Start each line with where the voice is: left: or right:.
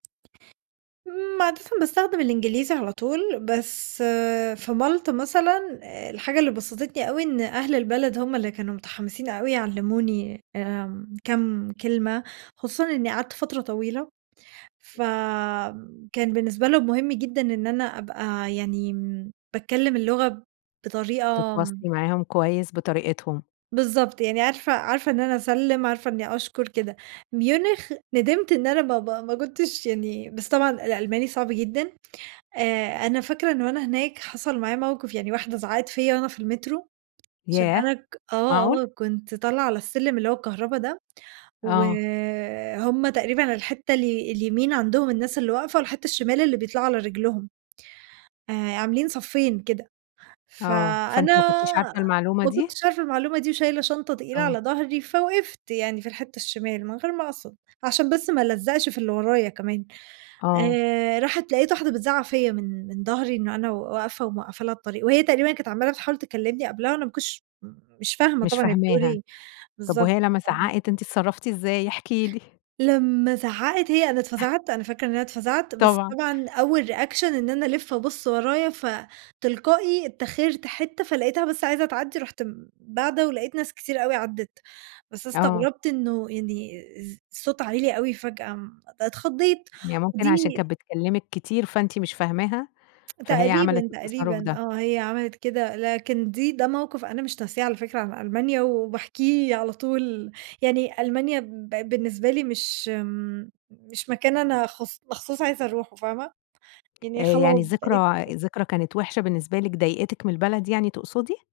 right: إمم، عادة باستخدم الإنجليزي على طول. بس في مالطا مثلًا، آآ، الحاجة اللي بَسَطتني أوي إن أهل البلد همّ اللي كانوا مُتحَمسين أوي يعلِّموني، آمم، كام كلمة. خصوصًا إنّي قعدت فترة طويلة، فكان بالنسبة لهم مهم جدًا إن أنا أبقى يعني باتكلم اللغة بطريقة آمم
left: بتتواصلي معاهم كويس بطريقتهم.
right: بالضبط، يعني عارفة عارفة إن أنا أسلِّم، عارفة إنّي أشكر، كده. ميونخ، ندِمت إن أنا ما ب ما كنتش يعني بس طبعًا الألماني صعب جدًا. آآ، أنا فاكرة إن وأنا هناك حَصَل معايا مَوقِف، يعني واحدة زعقت فيّا وأنا في المترو عشان
left: ياه!
right: أنا ك آه،
left: معقول؟
right: آه كنت طالعة على السلِّم اللي هو الكهربا ده،
left: آه.
right: وهمّ تقريبًا الحتّة الي اليمين عندهم الناس اللي واقفة والحتّة الشِمال اللي بيطلعوا على رجلهم، آآ، عاملين صفّين كده.
left: آه،
right: فأنا
left: فأنتِ ما كنتيش عارفة المعلومة
right: ما
left: دي؟
right: كنتش عارفة المعلومة دي وشايلة شنطة تقيلة
left: آه.
right: على ضهري فوقفت يعني في الحتّة الشِمال من غير ما أقصد، عشان بس ما ألزّقش في اللي ورايا كمان،
left: آه.
right: آآ راحت لَقيت واحدة بتزعّق فيّا من من ضهري إنّه أنا و واقفة وموقّفة لها الطريق وهي تقريبًا كانت عمّالة بتحاول تكلمني قبلها وأنا ما كنتش مش فاهمة
left: مش
right: طبعًا هي بتقول
left: فاهماها،
right: إيه.
left: طَب
right: بالضبط،
left: وهي لمّا
right: آه.
left: زعّقِت، أنتِ اتصرّفتِ إزاي؟ احكي لي.
right: لمّا زعّقِت هي، أنا اتفزَعت، أنا فاكرة إن أنا اتفزَعت. بس
left: طبعًا.
right: طبعًا أول reaction إن أنا ألِف أبُص ورايا، فتلقائي إتّاخِرت حتّة، فلقيتها بس عايزة تعدّي رُحت باعدة ولقيت ناس كتير أوي عدّت. بس
left: آه.
right: استغربت إنه يعني إز صوتها عِلي فجأة، امم، اتخضيت.
left: هي ممكن
right: ودي
left: عشان كانت بتكلمِك كتير، فأنتِ مش فاهماها، فهي عملِت
right: تقريبًا،
left: التصرُّف
right: تقريبًا،
left: ده.
right: آه هي عملِت كده. لكن دي ده مَوقِف أنا مش ناسياه على فكرة عن ألمانيا وباحكيه على طول، يعني ألمانيا بقت بالنسبة لي مش، إمم مش مكان أنا خص مخصوص عايزة أروحه، فاهمة.
left: آآ،
right: يعني
left: يعني
right: خلاص بقيت
left: الذكرى ذكرى كانت وحشة بالنسبة لِك، ضايقتِك من البلد يعني تقصدي؟